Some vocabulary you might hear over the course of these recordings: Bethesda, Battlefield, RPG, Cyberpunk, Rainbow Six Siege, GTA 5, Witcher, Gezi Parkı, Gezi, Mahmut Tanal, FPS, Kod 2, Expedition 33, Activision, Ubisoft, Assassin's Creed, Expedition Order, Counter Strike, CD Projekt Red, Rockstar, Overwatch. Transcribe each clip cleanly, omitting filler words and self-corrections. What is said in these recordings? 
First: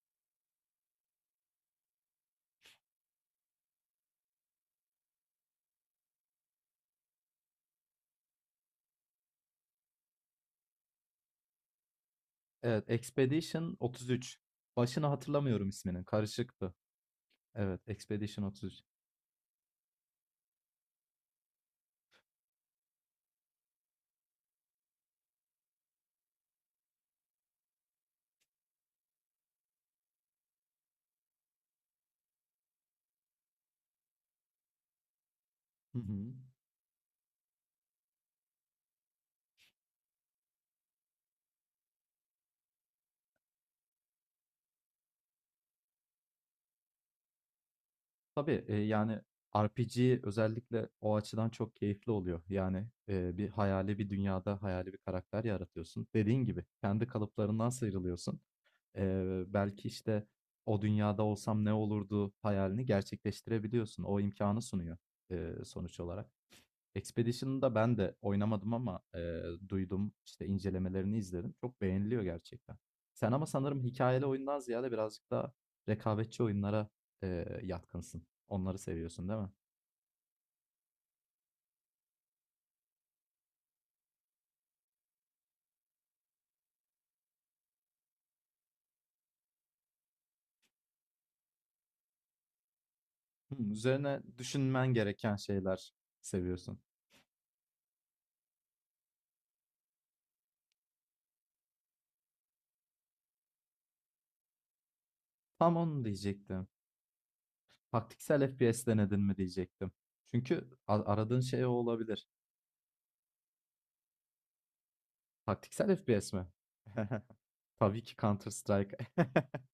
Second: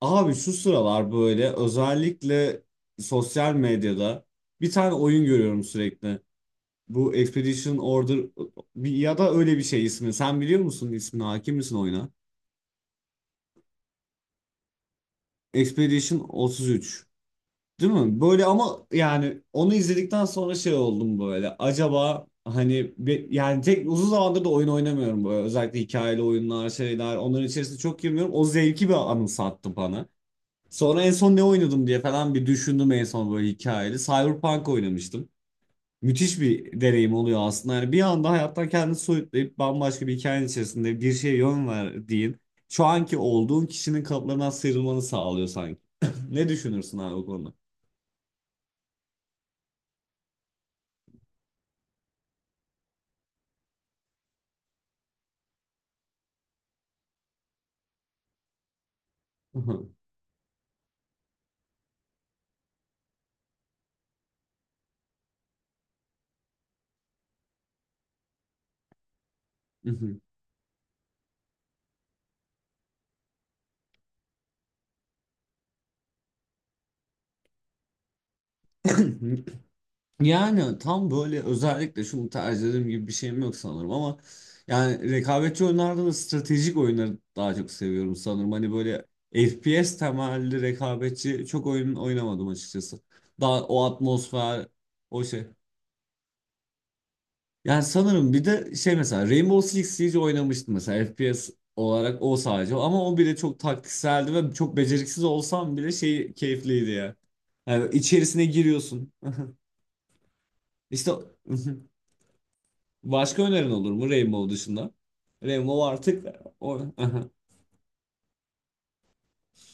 Abi şu sıralar böyle özellikle sosyal medyada bir tane oyun görüyorum sürekli. Bu Expedition Order ya da öyle bir şey ismi. Sen biliyor musun ismini? Hakim misin oyuna? Evet, Expedition 33. Başını hatırlamıyorum isminin. Expedition Karışıktı. 33. Evet, Değil mi? Expedition Böyle 33. ama yani onu izledikten sonra şey oldum böyle. Acaba hani yani tek uzun zamandır da oyun oynamıyorum böyle. Özellikle hikayeli oyunlar şeyler. Onların içerisinde çok girmiyorum. O zevki bir anımsattı bana. Sonra en son ne oynadım diye falan bir düşündüm en son böyle hikayeli. Cyberpunk oynamıştım. Hı hı. Müthiş bir deneyim oluyor aslında. Yani bir anda hayattan kendini soyutlayıp bambaşka bir hikayenin içerisinde bir şeye yön verdiğin, şu anki olduğun kişinin kalıplarından sıyrılmanı sağlıyor sanki. Ne düşünürsün abi o konuda? Tabii, yani RPG özellikle o açıdan çok keyifli oluyor. Yani, bir hayali bir dünyada hayali bir karakter yaratıyorsun. Dediğin gibi kendi kalıplarından sıyrılıyorsun. Belki işte o dünyada olsam ne olurdu hayalini gerçekleştirebiliyorsun. O imkanı sunuyor, sonuç olarak. Expedition'ı da ben de oynamadım ama duydum, işte, incelemelerini izledim. Çok beğeniliyor gerçekten. Sen ama sanırım hikayeli oyundan ziyade birazcık daha rekabetçi oyunlara yatkınsın. Onları seviyorsun, değil mi? Yani tam böyle özellikle şunu tercih ederim gibi bir şeyim yok sanırım ama yani rekabetçi oyunlardan da stratejik oyunları daha çok seviyorum sanırım. Hani böyle FPS temelli rekabetçi çok oyun oynamadım açıkçası. Daha o Üzerine atmosfer, düşünmen o gereken şey. şeyler seviyorsun. Yani sanırım bir de şey mesela Rainbow Six Siege oynamıştım mesela FPS olarak o sadece ama o bile çok taktikseldi ve çok beceriksiz Tam olsam bile onu şey diyecektim. keyifliydi ya. Yani Taktiksel içerisine FPS giriyorsun. denedin mi diyecektim. Çünkü İşte. aradığın şey o olabilir. Başka önerin olur mu Rainbow dışında? Rainbow Taktiksel artık FPS mi? o... Tabii ki Counter Strike.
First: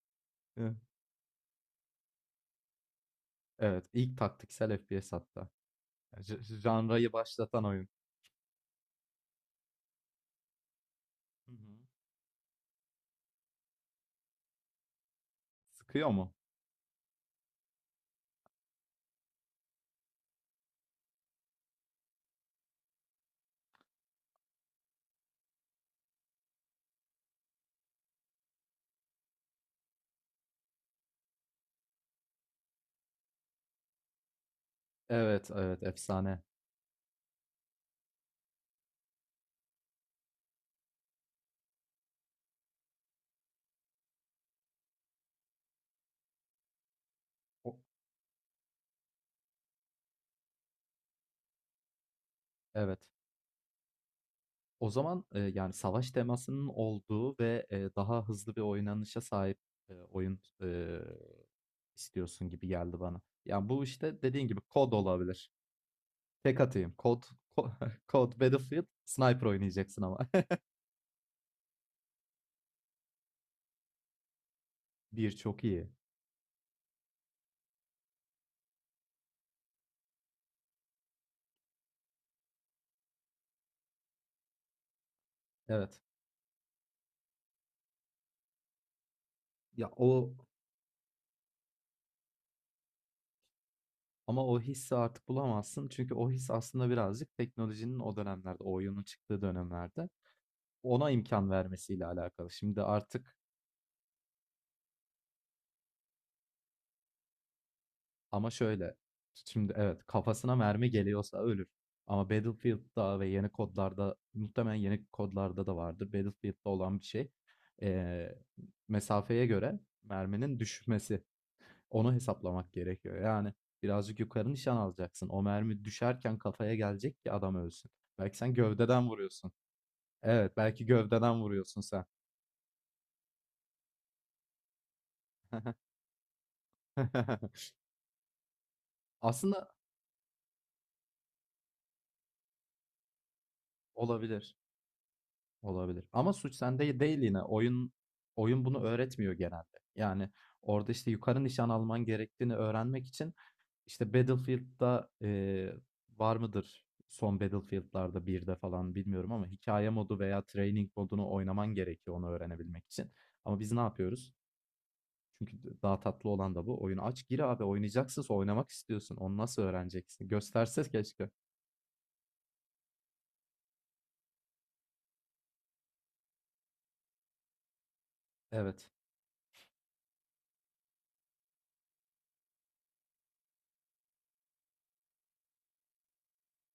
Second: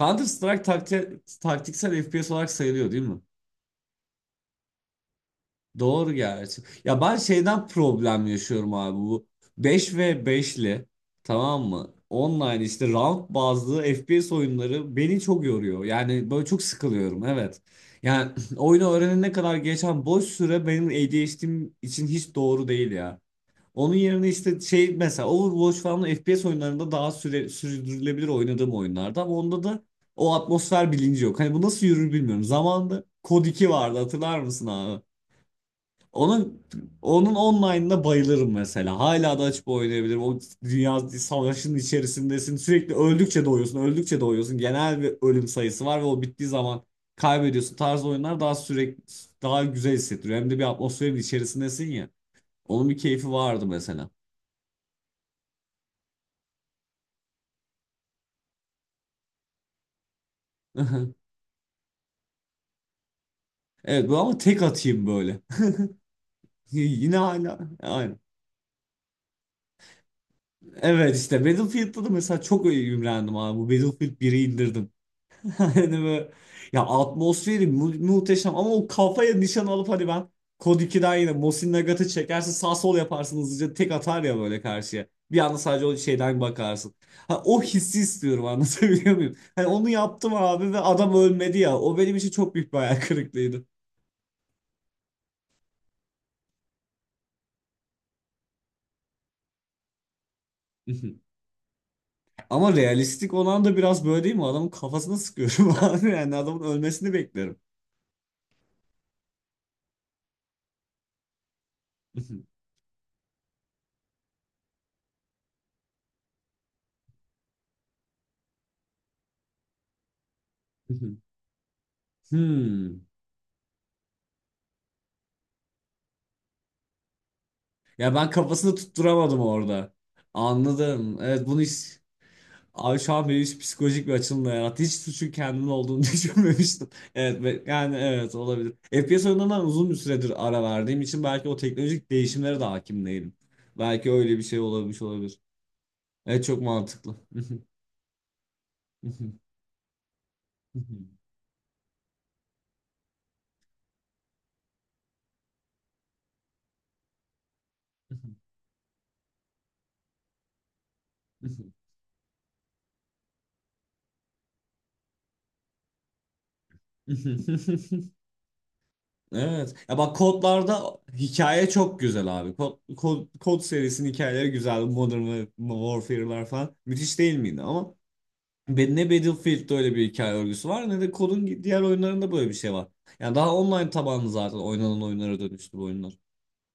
Counter Strike taktiksel FPS olarak sayılıyor değil mi? Evet, ilk taktiksel FPS hatta. Doğru gerçi. Ya Janrayı ben başlatan şeyden oyun. problem yaşıyorum abi bu beş ve beşli, Hı tamam hı. mı? Online işte round bazlı FPS oyunları beni çok yoruyor. Sıkıyor Yani mu? böyle çok sıkılıyorum, evet. Yani oyunu öğrenene kadar geçen boş süre benim ADHD'm için hiç doğru değil ya. Onun yerine işte şey mesela Overwatch falan FPS oyunlarında daha sürdürülebilir oynadığım oyunlarda ama onda da o atmosfer bilinci yok. Hani bu nasıl yürür bilmiyorum. Zamanında Kod 2 vardı, hatırlar mısın abi? Evet, evet, efsane. Onun onun online'ına bayılırım mesela. Hala da açıp oynayabilirim. O dünya savaşının içerisindesin. Sürekli öldükçe doğuyorsun, öldükçe doğuyorsun. Genel bir ölüm sayısı var ve o bittiği zaman O- kaybediyorsun. Tarzı oyunlar daha sürekli daha güzel hissettiriyor. Hem de bir atmosferin içerisindesin ya. Onun bir Evet. keyfi vardı mesela. O zaman, yani savaş temasının olduğu ve daha hızlı bir oynanışa sahip oyun istiyorsun gibi geldi bana. Yani bu Evet bu işte ama dediğin gibi tek kod atayım böyle. olabilir. Tek atayım. Yine Kod, hala ko- aynı. kod, Battlefield, Sniper oynayacaksın ama. Evet işte Battlefield'da da mesela çok imrendim abi. Bu Battlefield biri indirdim. Bir çok iyi. Hani böyle ya atmosferi muhteşem ama o kafaya nişan alıp hani ben Kod 2'den yine Mosin Nagat'ı çekersin sağ sol yaparsın hızlıca tek atar ya böyle karşıya. Bir anda sadece o Evet. şeyden bakarsın. Ha, o hissi istiyorum, anlatabiliyor muyum? Hani Ya, onu yaptım abi ve adam ölmedi ya. O benim için çok büyük bir hayal kırıklığıydı. ama o hissi artık bulamazsın. Çünkü o his aslında birazcık teknolojinin o dönemlerde, o oyunun çıktığı dönemlerde ona imkan vermesiyle alakalı. Ama Şimdi realistik artık olan da biraz böyle değil mi? Adamın kafasına sıkıyorum abi. Yani adamın ölmesini beklerim. ama şöyle. Şimdi evet, kafasına mermi geliyorsa ölür. Ama Battlefield'da ve yeni kodlarda, muhtemelen yeni kodlarda da vardır, Battlefield'da olan bir şey: ee, mesafeye göre merminin düşmesi. Onu hesaplamak Hmm. gerekiyor. Yani birazcık yukarı nişan alacaksın. O mermi düşerken kafaya gelecek ki adam ölsün. Ya ben Belki sen kafasını gövdeden tutturamadım vuruyorsun. orada. Evet, belki Anladım. gövdeden Evet bunu vuruyorsun hiç... sen. Abi şu an beni hiç psikolojik bir açılımla yarattı. Hiç suçun kendimin olduğunu düşünmemiştim. Evet yani evet olabilir. FPS oyunlarından Aslında uzun bir süredir ara verdiğim için belki o teknolojik değişimlere de hakim değilim. Belki öyle bir olabilir. şey olabilmiş olabilir. Olabilir. Ama Evet, suç çok sende mantıklı. değil yine. Oyun bunu öğretmiyor genelde. Yani orada işte yukarı nişan alman gerektiğini öğrenmek için işte Battlefield'da, var mıdır son Battlefield'larda bir de falan bilmiyorum, ama hikaye modu veya training modunu oynaman gerekiyor onu öğrenebilmek için. Ama biz ne yapıyoruz? Çünkü daha tatlı olan da bu. Oyunu aç gir abi, oynayacaksın, oynamak istiyorsun. Onu nasıl Evet. Ya bak öğreneceksin? Gösterse kodlarda keşke. hikaye çok güzel abi. Kod serisinin hikayeleri güzel. Modern Warfare'lar falan. Müthiş değil miydi? Ama Evet. Ne Battlefield'de öyle bir hikaye örgüsü var ne de kodun diğer oyunlarında böyle bir şey var. Yani daha online tabanlı zaten oynanan oyunlara dönüştü bu oyunlar.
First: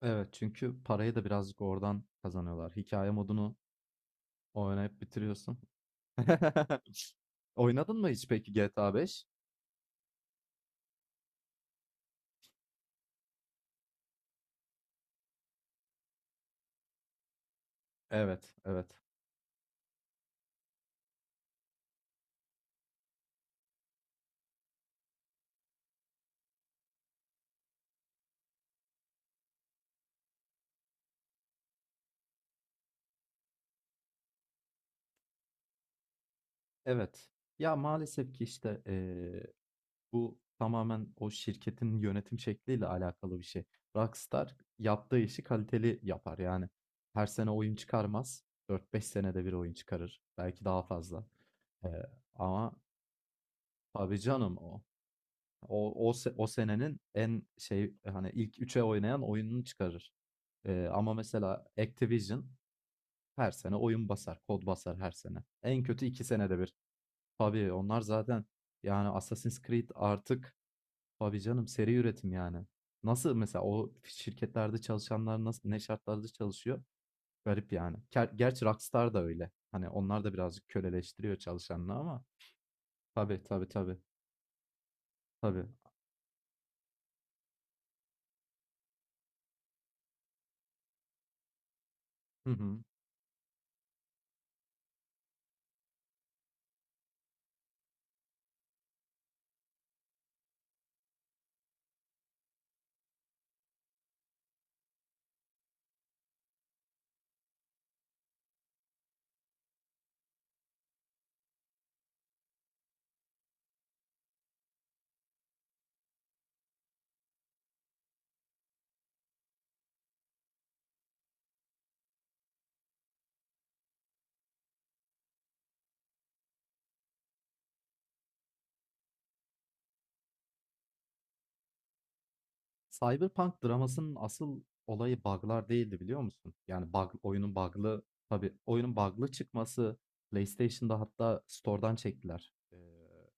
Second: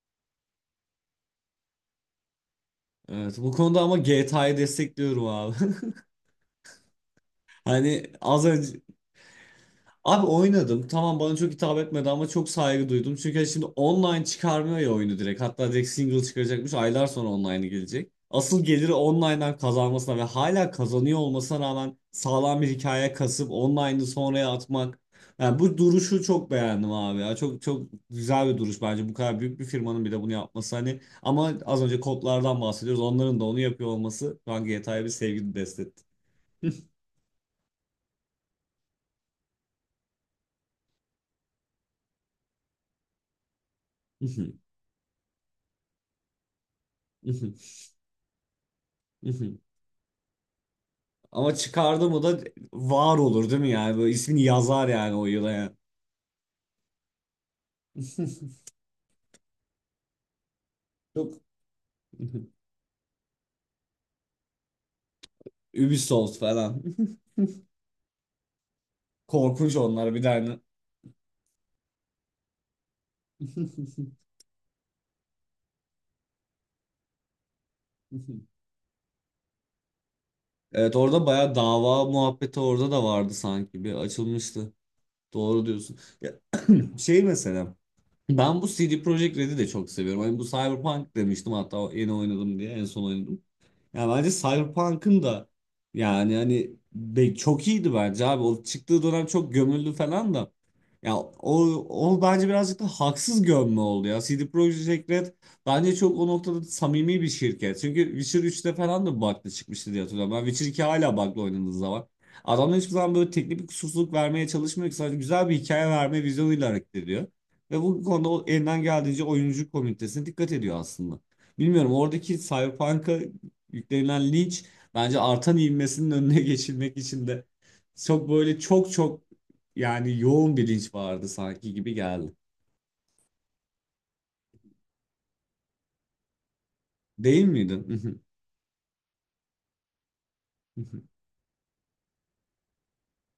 Evet, çünkü parayı da birazcık oradan kazanıyorlar. Hikaye Evet bu modunu konuda ama GTA'yı oynayıp destekliyorum abi. bitiriyorsun. Oynadın Hani mı hiç az peki önce. GTA 5? Abi oynadım. Tamam bana çok hitap etmedi ama çok saygı duydum. Çünkü hani şimdi online çıkarmıyor ya oyunu direkt. Hatta direkt single çıkaracakmış. Aylar sonra online'ı gelecek. Evet, Asıl evet, geliri online'dan kazanmasına ve hala kazanıyor olmasına rağmen sağlam bir hikaye kasıp online'ı sonraya atmak. Yani bu duruşu çok beğendim abi ya. Çok çok güzel bir duruş bence. Bu kadar büyük bir firmanın bir de bunu yapması hani. Ama az önce kodlardan bahsediyoruz. Onların da onu yapıyor olması şu an GTA'ya bir sevgi besletti. evet. Ya maalesef ki işte bu tamamen o şirketin yönetim şekliyle alakalı bir şey. Rockstar yaptığı işi kaliteli yapar yani. Her sene oyun çıkarmaz. 4-5 senede bir oyun çıkarır. Belki daha fazla. Ama Eee, çıkardı mı da ama var olur değil mi yani? Böyle tabii ismini canım o. yazar yani o yıla yani. O senenin en şey, hani ilk üçe oynayan oyununu çıkarır. Ama Çok mesela Activision her sene oyun basar, kod basar her sene. En kötü 2 Ubisoft senede bir. falan. Tabii onlar zaten, yani Assassin's Korkunç Creed onlar bir artık tane. tabii canım, seri üretim yani. Nasıl mesela o şirketlerde çalışanlar nasıl ne şartlarda çalışıyor? Garip yani. Gerçi Rockstar da öyle. Hani onlar da birazcık Evet orada köleleştiriyor bayağı çalışanını dava ama muhabbeti orada da vardı tabii, tabii, sanki. Bir tabii, açılmıştı. tabii. Doğru diyorsun. Ya, şey mesela ben bu CD Projekt Red'i de çok seviyorum. Hani bu Cyberpunk demiştim hatta yeni Hı oynadım diye hı. en son oynadım. Yani bence Cyberpunk'ın da yani hani çok iyiydi bence abi. O çıktığı dönem çok gömüldü falan da. Ya o, o bence birazcık da haksız gömme oldu ya. CD Projekt Red bence çok o noktada samimi bir şirket. Çünkü Witcher üçte falan da bug'lı çıkmıştı diye hatırlıyorum. Ben Witcher 2 hala bug'lı oynadığı zaman. Adamlar hiçbir zaman böyle teknik bir kusursuzluk vermeye çalışmıyor ki. Sadece güzel bir hikaye verme vizyonuyla hareket ediyor. Ve bu konuda o elinden geldiğince oyuncu komünitesine dikkat ediyor aslında. Bilmiyorum oradaki Cyberpunk'a yüklenilen linç bence artan ivmesinin önüne geçilmek için de çok böyle çok çok yani yoğun bir linç vardı sanki gibi geldi. Cyberpunk dramasının asıl olayı bug'lar değildi, biliyor musun? Yani bug, Değil oyunun miydin? bug'lı, tabii oyunun bug'lı çıkması, PlayStation'da hatta store'dan çektiler. Ee,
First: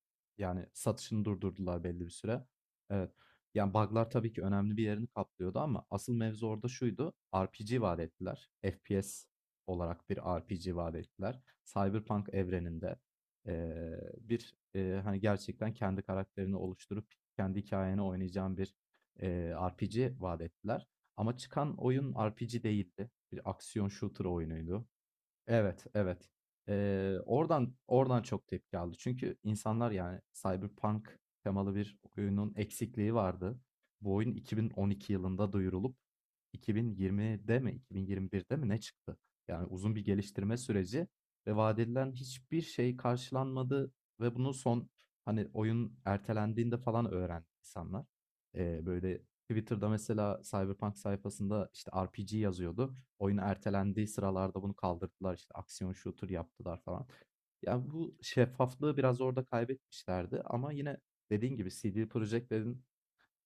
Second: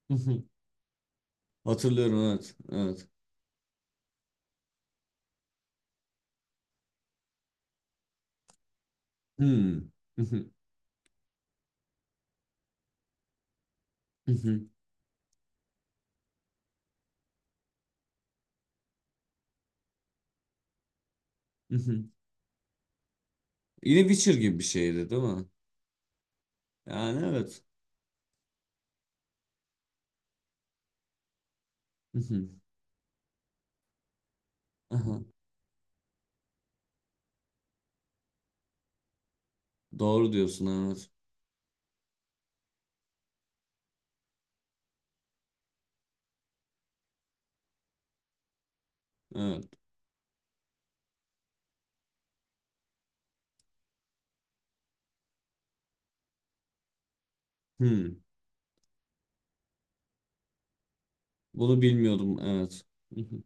yani satışını durdurdular belli bir Hatırlıyorum, süre. evet. Evet. Evet. Yani bug'lar tabii ki önemli bir yerini kaplıyordu ama asıl mevzu orada şuydu: RPG vaat ettiler. FPS Hmm. olarak bir RPG vaat ettiler. Cyberpunk evreninde, bir, hani gerçekten kendi karakterini oluşturup kendi hikayeni oynayacağın bir, RPG vaat ettiler. Ama çıkan oyun RPG değildi. Bir aksiyon Yine shooter Witcher gibi bir oyunuydu. şeydi değil mi? Evet, evet. Eee, Yani evet. oradan oradan çok tepki aldı. Çünkü insanlar, yani Cyberpunk temalı bir oyunun eksikliği vardı. Bu oyun 2012 Aha, yılında duyurulup 2020'de mi 2021'de mi ne çıktı? Yani uzun bir doğru geliştirme diyorsun süreci evet. ve vaat edilen hiçbir şey karşılanmadı, ve bunu son, hani oyun ertelendiğinde falan öğrendi insanlar. Böyle Evet. Twitter'da mesela Cyberpunk sayfasında işte RPG yazıyordu. Oyun ertelendiği sıralarda bunu kaldırdılar, işte, aksiyon shooter yaptılar falan. Ya, bu Hmm. şeffaflığı biraz orada kaybetmişlerdi, ama yine dediğin gibi Bunu CD bilmiyordum Projekt evet. Red'in,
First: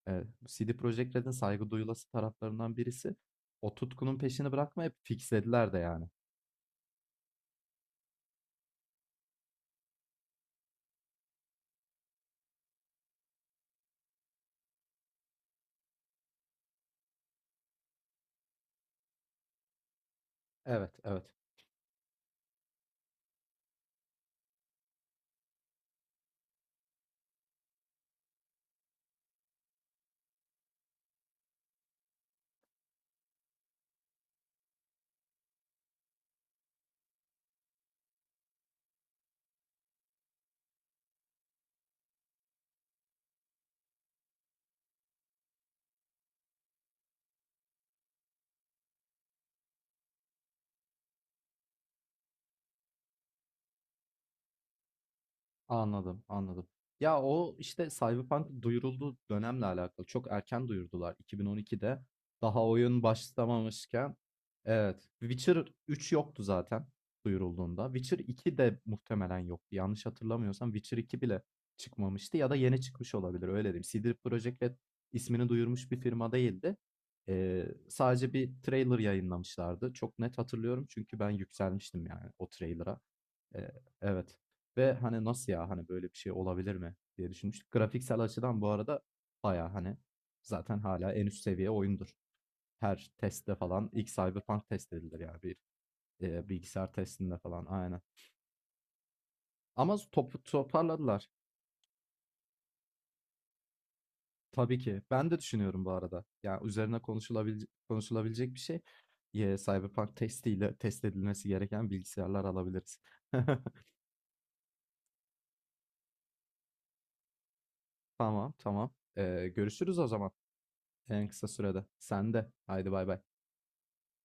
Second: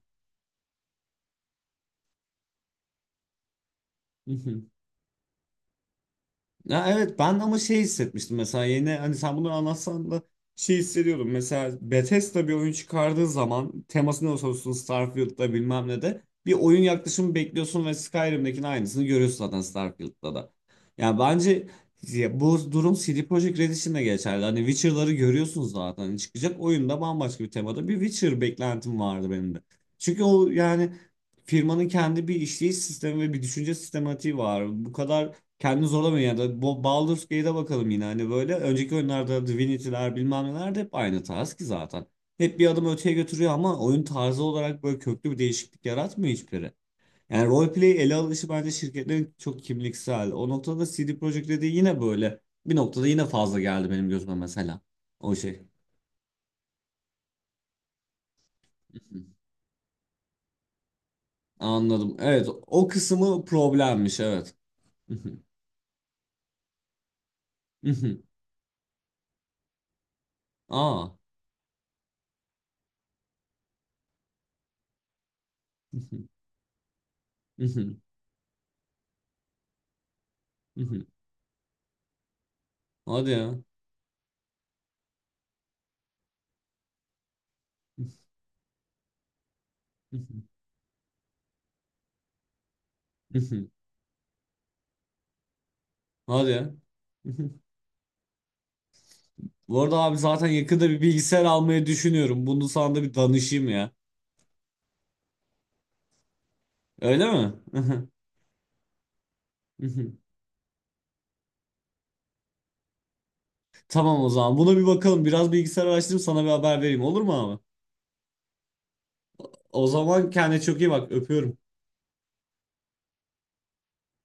saygı duyulası taraflarından birisi, o tutkunun peşini bırakmayıp fixlediler de yani. Ya evet ben ama şey hissetmiştim mesela yeni hani sen bunu anlatsan da şey hissediyordum. Mesela Bethesda bir oyun çıkardığı zaman teması ne olursa olsun Starfield'da bilmem ne de bir oyun yaklaşımı bekliyorsun ve Skyrim'dekinin aynısını görüyorsun zaten Starfield'da da. Evet, Yani evet. bence ya bu durum CD Projekt Red için de geçerli. Hani Witcher'ları görüyorsunuz zaten. Hani çıkacak oyunda bambaşka bir temada bir Witcher beklentim vardı benim de. Çünkü o yani firmanın kendi bir işleyiş sistemi ve bir düşünce sistematiği var. Bu kadar kendini zorlamıyor yani. Baldur's Gate'e bakalım yine hani böyle. Önceki oyunlarda Divinity'ler bilmem neler de hep aynı tarz ki zaten. Hep bir adım öteye götürüyor ama oyun tarzı olarak böyle köklü bir değişiklik yaratmıyor hiçbiri. Yani roleplay ele alışı bence şirketlerin çok kimliksel. O noktada CD Projekt dediği yine böyle. Bir noktada yine fazla geldi benim gözüme mesela. O şey. Anladım, anladım. Ya, o, işte, Cyberpunk'ın duyurulduğu Mhm. dönemle alakalı. Çok erken duyurdular 2012'de. Anladım. Evet, Daha o oyun kısmı başlamamışken. problemmiş, evet. Evet. Mhm. Witcher 3 yoktu zaten duyurulduğunda. Witcher Mhm. iki de muhtemelen yoktu. Yanlış hatırlamıyorsam Witcher Aa. iki bile çıkmamıştı, ya da yeni çıkmış olabilir, öyle diyeyim. CD Projekt Red ismini duyurmuş bir Mhm. firma değildi. Eee, Mhm. sadece bir trailer yayınlamışlardı. Çok net hatırlıyorum Mhm. çünkü ben yükselmiştim yani o trailer'a. Hadi ya. Eee, evet, ve hani nasıl ya, hani böyle bir şey olabilir mi diye düşünmüştük. Grafiksel açıdan bu arada bayağı hani Mhm. zaten hala en üst seviye oyundur. Her testte Mhm. falan ilk Cyberpunk test edilir yani, bir Hadi ya. bilgisayar testinde falan, aynen. Bu Ama arada abi topu zaten yakında bir toparladılar bilgisayar almayı düşünüyorum. Bunu sana da bir danışayım ya. tabii ki. Ben de düşünüyorum bu arada. Yani üzerine Öyle mi? konuşulabilecek bir şey. Cyberpunk testiyle test edilmesi gereken bilgisayarlar alabiliriz. Tamam o zaman. Buna bir bakalım. Biraz bilgisayar araştırıp sana bir haber vereyim. Olur mu abi? Tamam, tamam. Eee, O görüşürüz o zaman zaman kendine çok iyi bak. en kısa Öpüyorum. sürede. Sen de. Haydi bay bay.